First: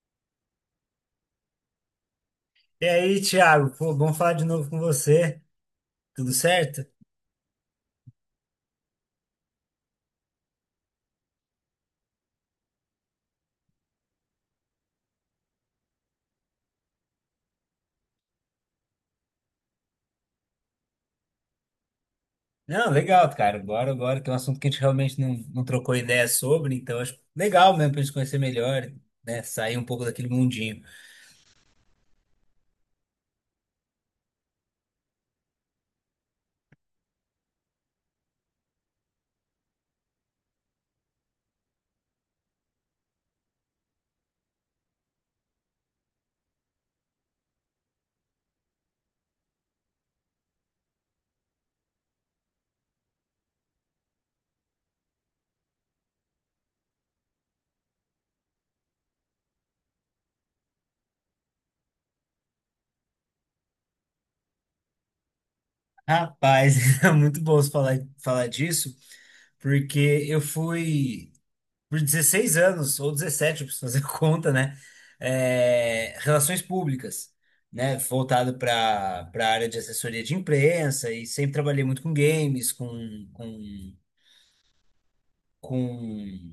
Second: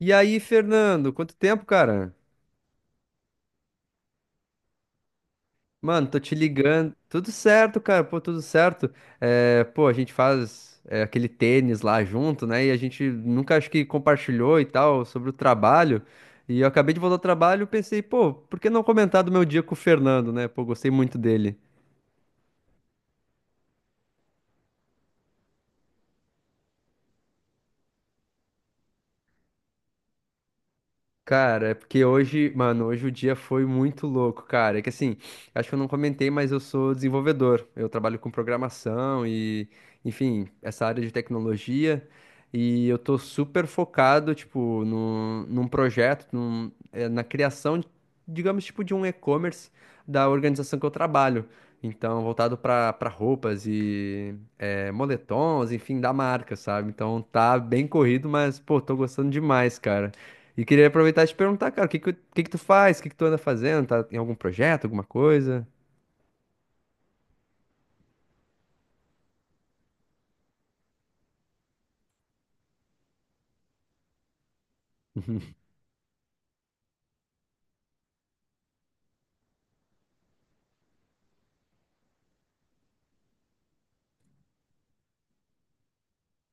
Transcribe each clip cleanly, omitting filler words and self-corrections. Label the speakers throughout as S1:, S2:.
S1: E aí, Fernando, quanto tempo, cara?
S2: E aí, Thiago, pô, bom falar de novo com você.
S1: Mano, tô
S2: Tudo
S1: te
S2: certo?
S1: ligando. Tudo certo, cara, pô, tudo certo. É, pô, a gente faz é, aquele tênis lá junto, né? E a gente nunca acho que compartilhou e tal sobre o trabalho. E eu acabei de voltar ao trabalho e pensei, pô, por que não comentar do meu dia com o Fernando, né? Pô, gostei muito dele.
S2: Não, legal, cara. Bora, bora, que é um assunto que a gente realmente não trocou ideia sobre, então acho legal mesmo pra gente conhecer melhor, né? Sair um pouco daquele mundinho.
S1: Cara, é porque hoje, mano, hoje o dia foi muito louco, cara. É que assim, acho que eu não comentei, mas eu sou desenvolvedor. Eu trabalho com programação e, enfim, essa área de tecnologia. E eu tô super focado, tipo, no num projeto, na criação, digamos, tipo, de um e-commerce da organização que eu trabalho. Então, voltado pra roupas e moletons, enfim, da marca, sabe? Então tá bem corrido, mas, pô, tô gostando demais, cara. E queria aproveitar e te perguntar, cara, o que que tu faz? O que que tu anda fazendo? Tá em algum projeto, alguma coisa?
S2: Rapaz, é muito bom você falar disso, porque eu fui por 16 anos, ou 17, eu preciso fazer conta, né? É, relações públicas. Né, voltado para a área de assessoria de imprensa e sempre trabalhei muito com games, com com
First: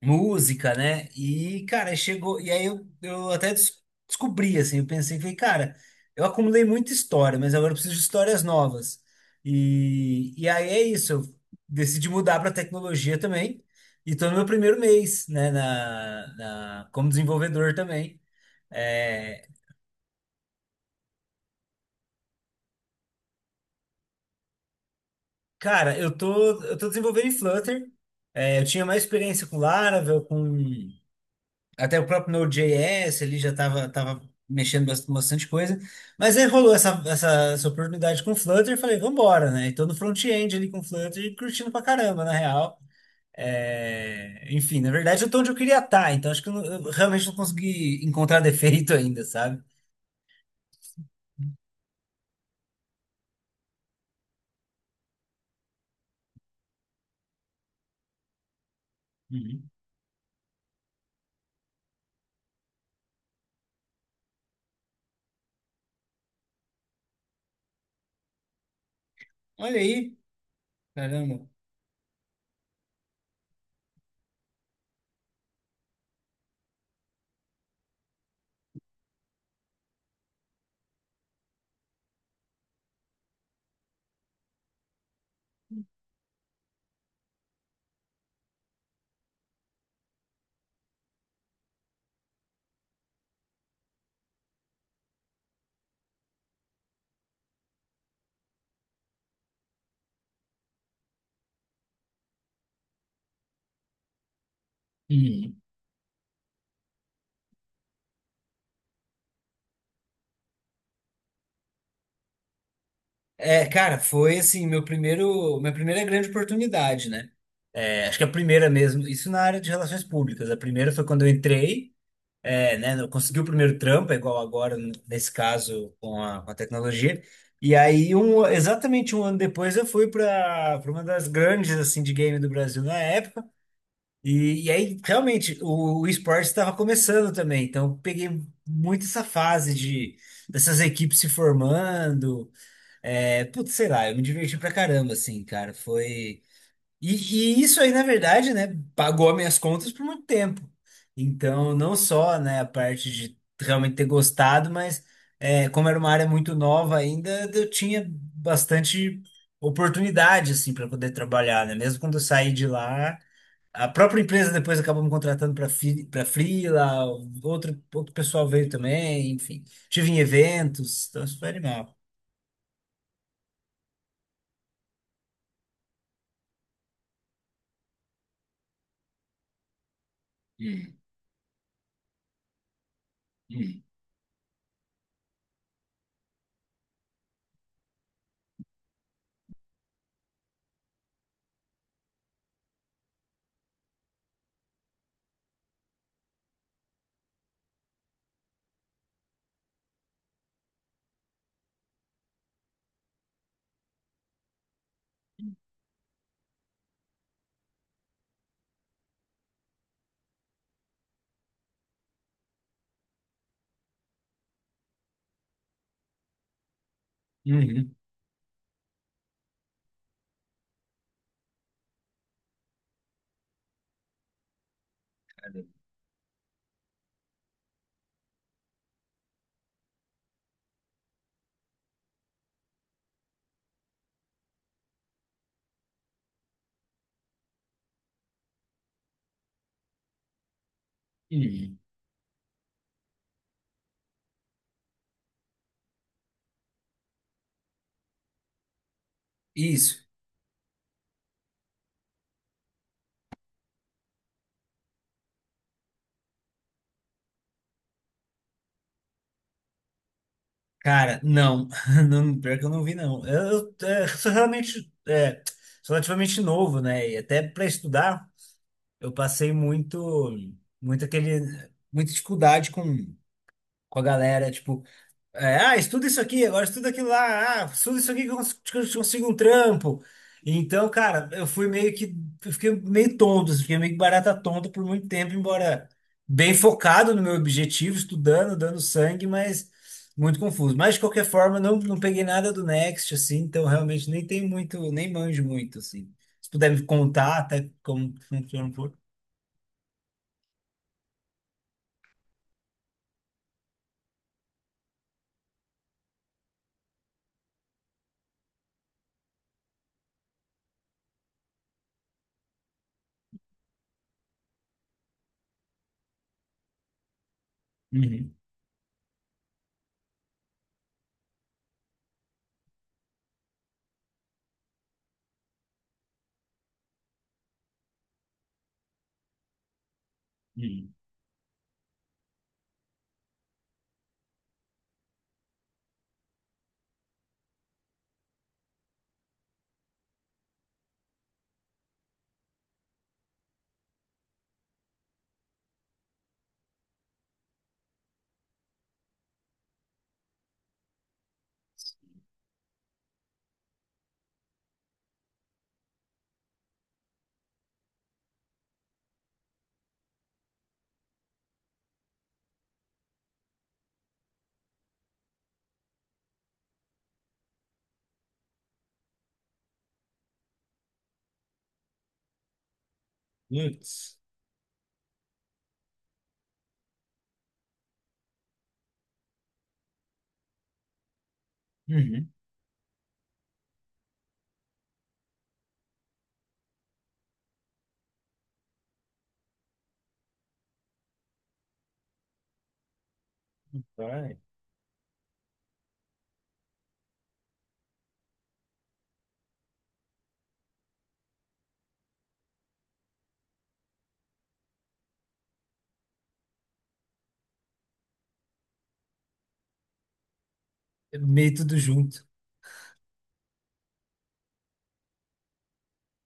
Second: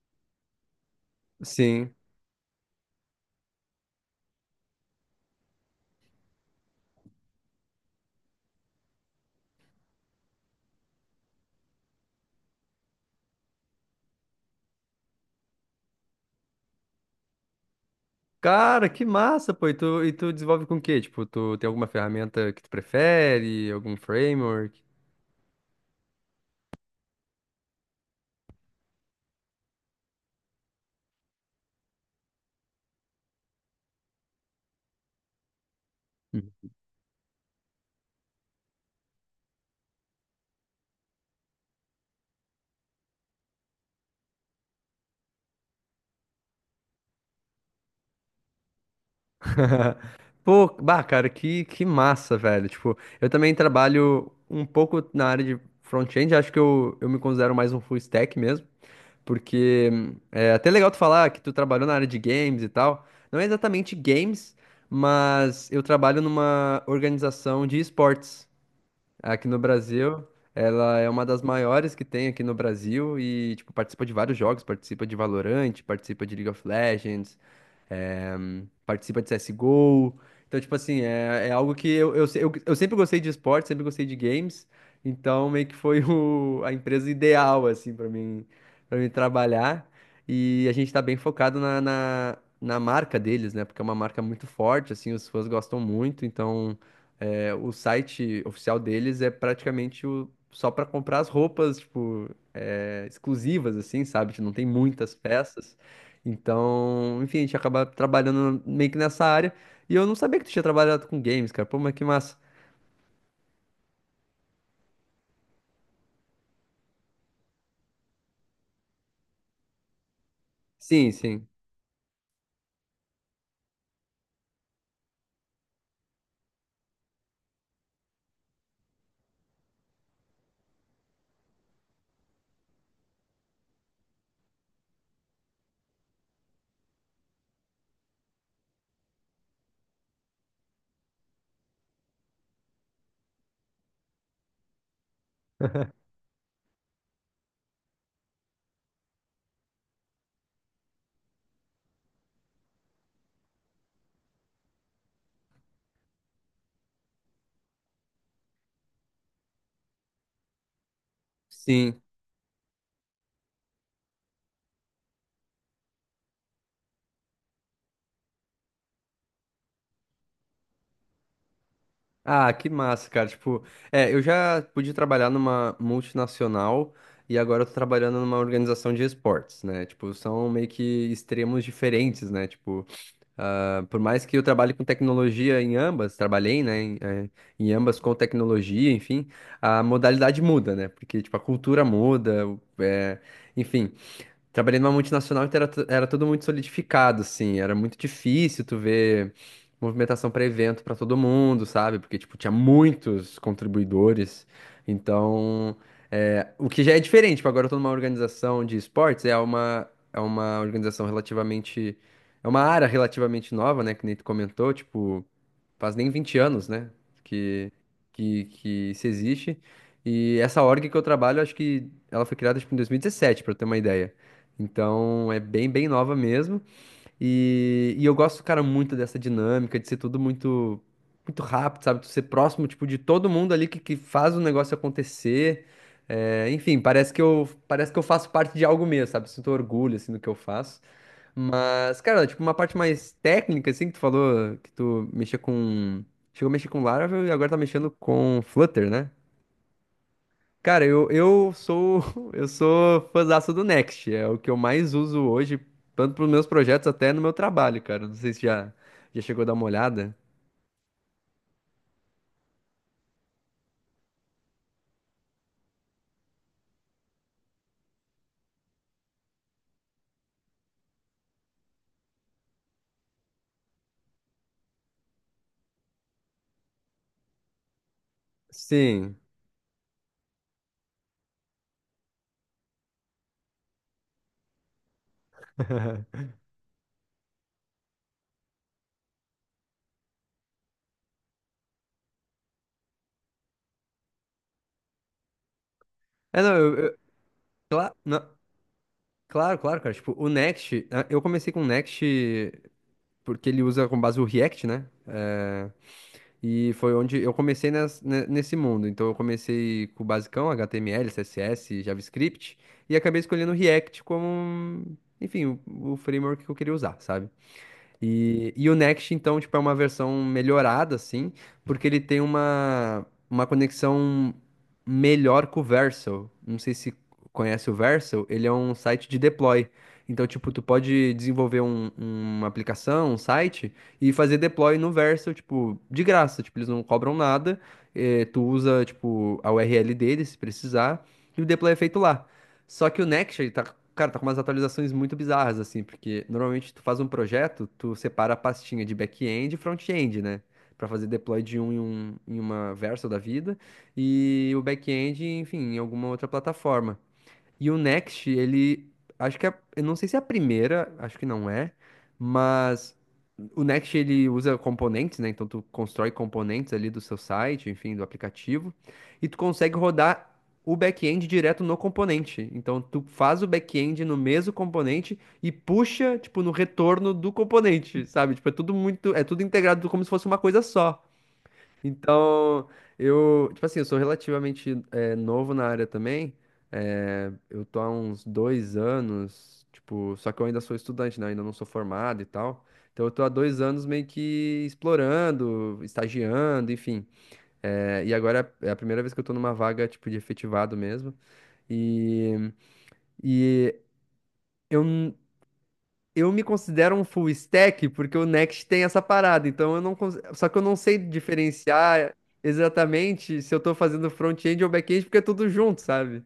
S2: música, né? E, cara,
S1: Sim.
S2: chegou. E aí eu até descobri, assim, eu pensei, falei, cara, eu acumulei muita história, mas agora eu preciso de histórias novas. E aí é isso, eu decidi mudar para tecnologia também. E tô no meu primeiro mês, né, como desenvolvedor também.
S1: Cara, que
S2: É,
S1: massa, pô. E tu desenvolve com o quê? Tipo, tu tem alguma ferramenta que tu prefere? Algum framework?
S2: cara, eu tô desenvolvendo em Flutter. É, eu tinha mais experiência com Laravel, com... Até o próprio Node.js ali já estava tava tava mexendo bastante coisa. Mas aí
S1: Uhum.
S2: rolou essa oportunidade com o Flutter e falei, vambora, né? E tô no front-end ali com o Flutter e curtindo pra caramba, na real. É, enfim, na verdade eu tô onde eu queria estar, então acho que eu realmente não consegui encontrar defeito ainda, sabe?
S1: Pô, bah, cara, que massa, velho. Tipo, eu também trabalho um pouco na área de front-end. Acho que eu me considero mais um full stack mesmo.
S2: Uhum.
S1: Porque é até é legal tu falar que tu trabalhou na área de games e tal. Não é exatamente games, mas eu trabalho numa organização de esportes aqui no
S2: Olha aí,
S1: Brasil. Ela é uma das
S2: caramba.
S1: maiores que tem aqui no Brasil e, tipo, participa de vários jogos, participa de Valorant, participa de League of Legends, é, participa de CSGO. Então, tipo assim, é algo que eu, se- eu sempre gostei de esporte, sempre gostei de games. Então, meio que foi a empresa ideal, assim, para mim trabalhar. E a gente tá bem focado na marca deles, né? Porque é uma marca muito forte, assim, os fãs gostam muito. Então, o site oficial deles é praticamente só para comprar as roupas, tipo, exclusivas, assim, sabe? Tipo, não tem muitas
S2: Uhum.
S1: peças. Então, enfim, a gente acaba trabalhando meio que nessa área. E eu não sabia que tu tinha trabalhado com games, cara. Pô, mas que massa.
S2: É, cara, foi assim, minha primeira grande oportunidade, né? É, acho que a primeira mesmo, isso na área de relações públicas. A primeira foi
S1: Sim,
S2: quando eu
S1: sim,
S2: entrei. É, né? Não conseguiu o primeiro trampo, é igual agora, nesse caso, com a tecnologia. E aí, um, exatamente um ano depois, eu fui para uma das grandes, assim, de game do Brasil na época. E aí, realmente, o esporte estava começando também. Então, eu peguei muito essa fase de dessas equipes se formando. É, putz, sei lá, eu me diverti pra caramba, assim, cara. Foi. E isso aí, na verdade, né, pagou minhas contas por muito tempo. Então, não só, né, a parte de realmente ter gostado, mas é, como era uma área muito nova ainda, eu tinha bastante oportunidade, assim, para poder trabalhar, né? Mesmo
S1: sim.
S2: quando eu saí de lá, a própria empresa depois acabou me contratando para freela, outro pessoal veio também, enfim. Tive em eventos, então isso foi animal.
S1: Ah, que massa, cara. Tipo, eu já pude trabalhar numa multinacional e agora eu tô trabalhando numa organização de esportes, né? Tipo, são meio que
S2: Uhum.
S1: extremos diferentes, né? Tipo, ah, por mais que eu trabalhe com tecnologia em ambas, trabalhei, né, em ambas com tecnologia, enfim, a modalidade muda, né? Porque, tipo, a cultura muda, enfim. Trabalhei numa multinacional que era tudo muito solidificado, assim. Era muito difícil tu ver movimentação para evento para todo mundo, sabe? Porque, tipo, tinha muitos contribuidores. Então, o que já é diferente. Tipo, agora eu tô numa organização de esportes, é uma organização relativamente... É uma área relativamente nova, né? Que nem tu comentou, tipo, faz nem 20 anos, né? Que,
S2: Uhum.
S1: que isso existe. E essa org que eu trabalho, acho que ela foi criada, tipo, em 2017, para ter uma ideia. Então é bem, bem nova mesmo. E eu gosto, cara, muito dessa dinâmica de ser tudo muito, muito rápido, sabe? Tu ser próximo, tipo, de todo mundo ali que faz o negócio acontecer. É, enfim, parece que eu faço parte de algo mesmo, sabe? Sinto orgulho, assim, do que eu faço.
S2: Uhum.
S1: Mas, cara, tipo, uma parte mais técnica, assim, que tu falou que tu mexia com... Chegou a mexer com Laravel e agora tá mexendo com Flutter, né?
S2: Isso.
S1: Cara, eu sou eu sou fãzaço do Next, é o que eu mais uso hoje, tanto para os meus projetos até no meu trabalho, cara. Não sei se já chegou a dar uma olhada.
S2: Cara, não. Não, pior que eu não vi, não. Sou realmente sou relativamente novo, né? E até para estudar, eu muito muita dificuldade com a galera. Tipo, é, ah, estuda isso aqui, agora estuda aquilo lá, ah, estuda isso aqui que eu que eu
S1: Sim.
S2: consigo um trampo. Então, cara, eu fiquei meio tonto, assim, fiquei meio que barata tonta por muito tempo, embora bem focado no meu objetivo, estudando, dando sangue, mas muito confuso. Mas, de qualquer forma, não, não peguei nada do Next, assim, então realmente nem tem muito, nem manjo muito, assim.
S1: É,
S2: Se
S1: não,
S2: puder me contar até como
S1: não,
S2: funciona um pouco.
S1: claro, claro, cara. Tipo, o Next, eu comecei com o Next porque ele usa com base o React, né? É, e foi onde eu comecei nesse mundo. Então eu comecei com o basicão, HTML, CSS, JavaScript, e acabei escolhendo o React como, enfim, o framework que eu queria usar, sabe?
S2: Uhum,
S1: E o Next, então, tipo, é uma versão melhorada, assim, porque ele tem uma conexão melhor com o Vercel. Não sei se conhece o Vercel, ele é um site de deploy. Então, tipo, tu
S2: uhum.
S1: pode desenvolver uma aplicação, um site, e fazer deploy no Vercel, tipo, de graça. Tipo, eles não cobram nada, tu usa, tipo, a URL deles, se precisar, e o deploy é feito lá. Só que o Next, ele tá, cara, tá com umas atualizações muito bizarras, assim, porque normalmente tu faz um projeto, tu separa a pastinha de back-end e front-end, né? Pra fazer deploy de um em uma Vercel da vida e o back-end, enfim, em alguma outra plataforma. E o Next, ele. Acho que é. Eu não sei se é a primeira, acho que não é. Mas o Next ele usa componentes, né? Então tu constrói componentes ali do seu site, enfim, do aplicativo. E tu consegue rodar o back-end direto no componente. Então tu faz o back-end no
S2: Putz.
S1: mesmo componente e puxa, tipo, no retorno do componente, sabe? Tipo, é tudo muito. É tudo integrado como se fosse uma coisa só.
S2: Uhum.
S1: Então, eu, tipo assim, eu sou relativamente novo na área também. É, eu tô há uns 2 anos, tipo, só que eu ainda sou estudante, né? Ainda não sou formado e tal. Então, eu tô há 2 anos meio
S2: Vai.
S1: que explorando, estagiando, enfim. É, e agora é a primeira vez que eu tô numa vaga, tipo, de efetivado mesmo. E, e eu, eu me considero um full stack porque o Next tem essa parada, então eu não cons- só que eu não sei
S2: Meio tudo
S1: diferenciar
S2: junto.
S1: exatamente se eu tô fazendo front-end ou back-end porque é tudo junto, sabe?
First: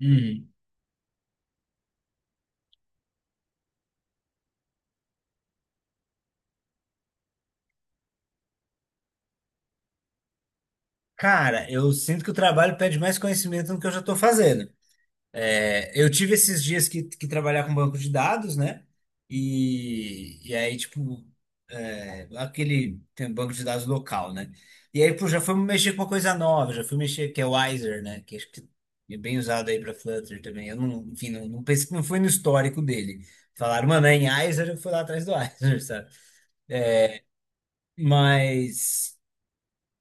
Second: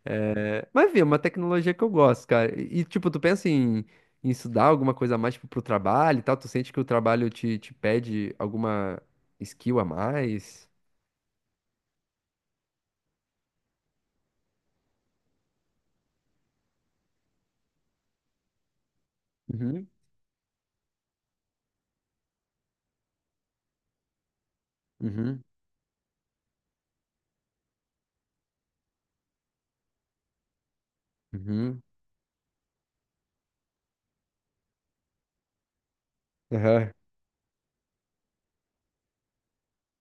S2: Uhum.
S1: Mas enfim, é uma tecnologia que eu gosto, cara. E, tipo, tu pensa em, estudar alguma coisa a mais tipo, pro trabalho e tal? Tu sente que o trabalho te pede alguma skill a mais?
S2: Cara, eu sinto que o trabalho pede mais conhecimento do que eu já estou fazendo. É, eu tive esses dias que trabalhar com banco de dados, né?
S1: Uhum,
S2: E aí, tipo, é, aquele tem um banco de dados local, né? E aí, pô, já
S1: uhum,
S2: fui mexer com uma coisa nova, já fui mexer, que é o Wiser, né? Que acho que é bem usado aí para Flutter também. Eu não, enfim, não
S1: uhum.
S2: pensei, não foi no histórico dele. Falaram, mano, é em Wiser, eu fui lá atrás do Wiser, sabe?
S1: Aham.
S2: Mas,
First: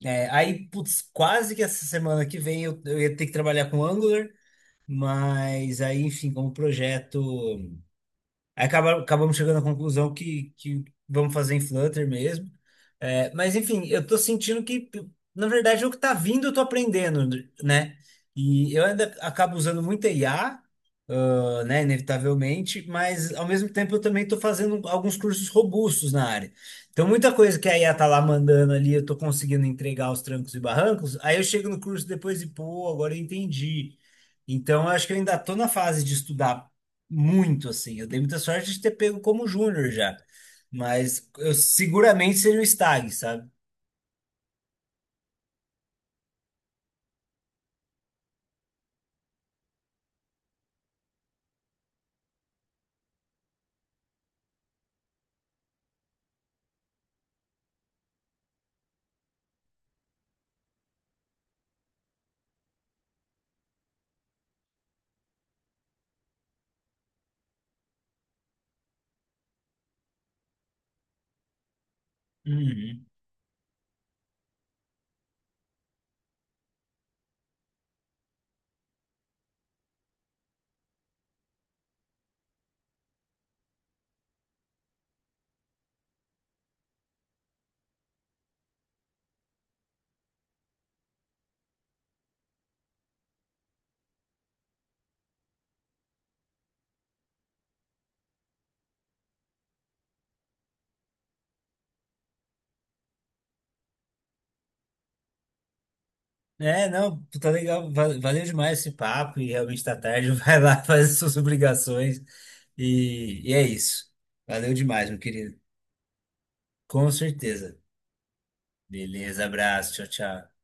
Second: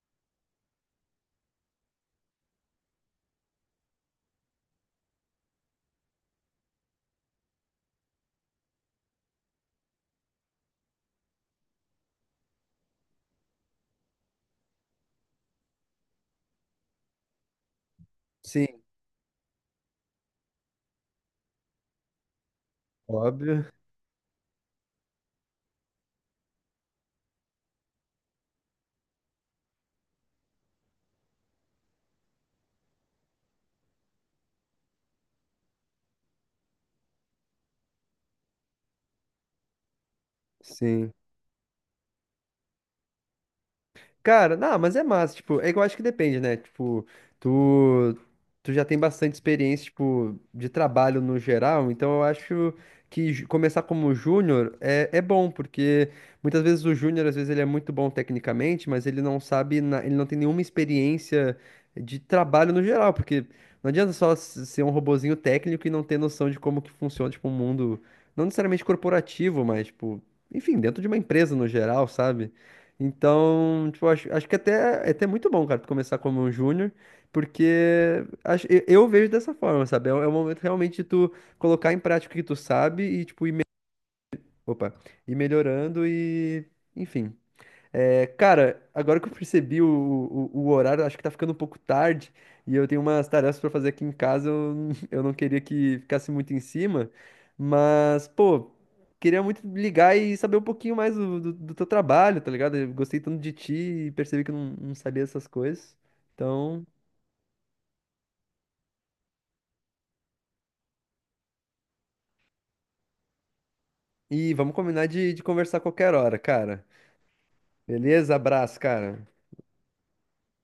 S2: é, aí, putz, quase que essa semana que vem eu ia ter que trabalhar com Angular. Mas aí, enfim, como projeto, aí acabamos chegando à conclusão que vamos fazer em Flutter mesmo. É, mas, enfim, eu tô sentindo que, na verdade, o que tá vindo eu tô aprendendo, né? E
S1: Sim,
S2: eu ainda acabo usando muito I a IA, né, inevitavelmente, mas ao
S1: óbvio.
S2: mesmo tempo eu também estou fazendo alguns cursos robustos na área. Então, muita coisa que a IA tá lá mandando ali, eu estou conseguindo entregar aos trancos e barrancos, aí eu chego no curso depois e, pô, agora eu entendi. Então, eu acho que eu ainda estou na fase de estudar muito, assim. Eu dei muita sorte de ter pego como júnior já,
S1: Sim.
S2: mas eu seguramente seria o estágio sabe?
S1: Cara, não, mas é massa, tipo, é que eu acho que depende, né? Tipo, tu, tu já tem bastante experiência, tipo, de trabalho no geral, então eu acho que começar como júnior é bom, porque muitas vezes o júnior, às vezes ele é muito bom tecnicamente, mas ele não sabe, ele não tem nenhuma experiência de trabalho no geral, porque não adianta só ser um robozinho técnico e não ter noção de como que funciona, tipo, um mundo, não necessariamente corporativo, mas, tipo, enfim, dentro de uma empresa no geral, sabe?
S2: Uhum.
S1: Então, tipo, é até muito bom, cara, tu começar como um júnior, porque eu vejo dessa forma, sabe? É, é o momento realmente de tu colocar em prática o que tu sabe e, tipo, opa, ir melhorando e, enfim. É, cara, agora que eu percebi o horário, acho que tá ficando um pouco tarde e eu tenho umas tarefas pra fazer aqui em casa. Eu não queria que ficasse muito em cima, mas, pô, queria muito ligar e saber um pouquinho mais do teu trabalho, tá ligado? Eu gostei tanto de ti e percebi que eu não sabia essas coisas. Então,
S2: É, não, tá legal. Valeu demais esse papo e realmente tá tarde. Vai lá fazer suas obrigações. E é isso.
S1: e
S2: Valeu
S1: vamos combinar
S2: demais, meu
S1: de
S2: querido.
S1: conversar a qualquer hora, cara.
S2: Com certeza.
S1: Beleza? Abraço, cara.
S2: Beleza, abraço. Tchau, tchau.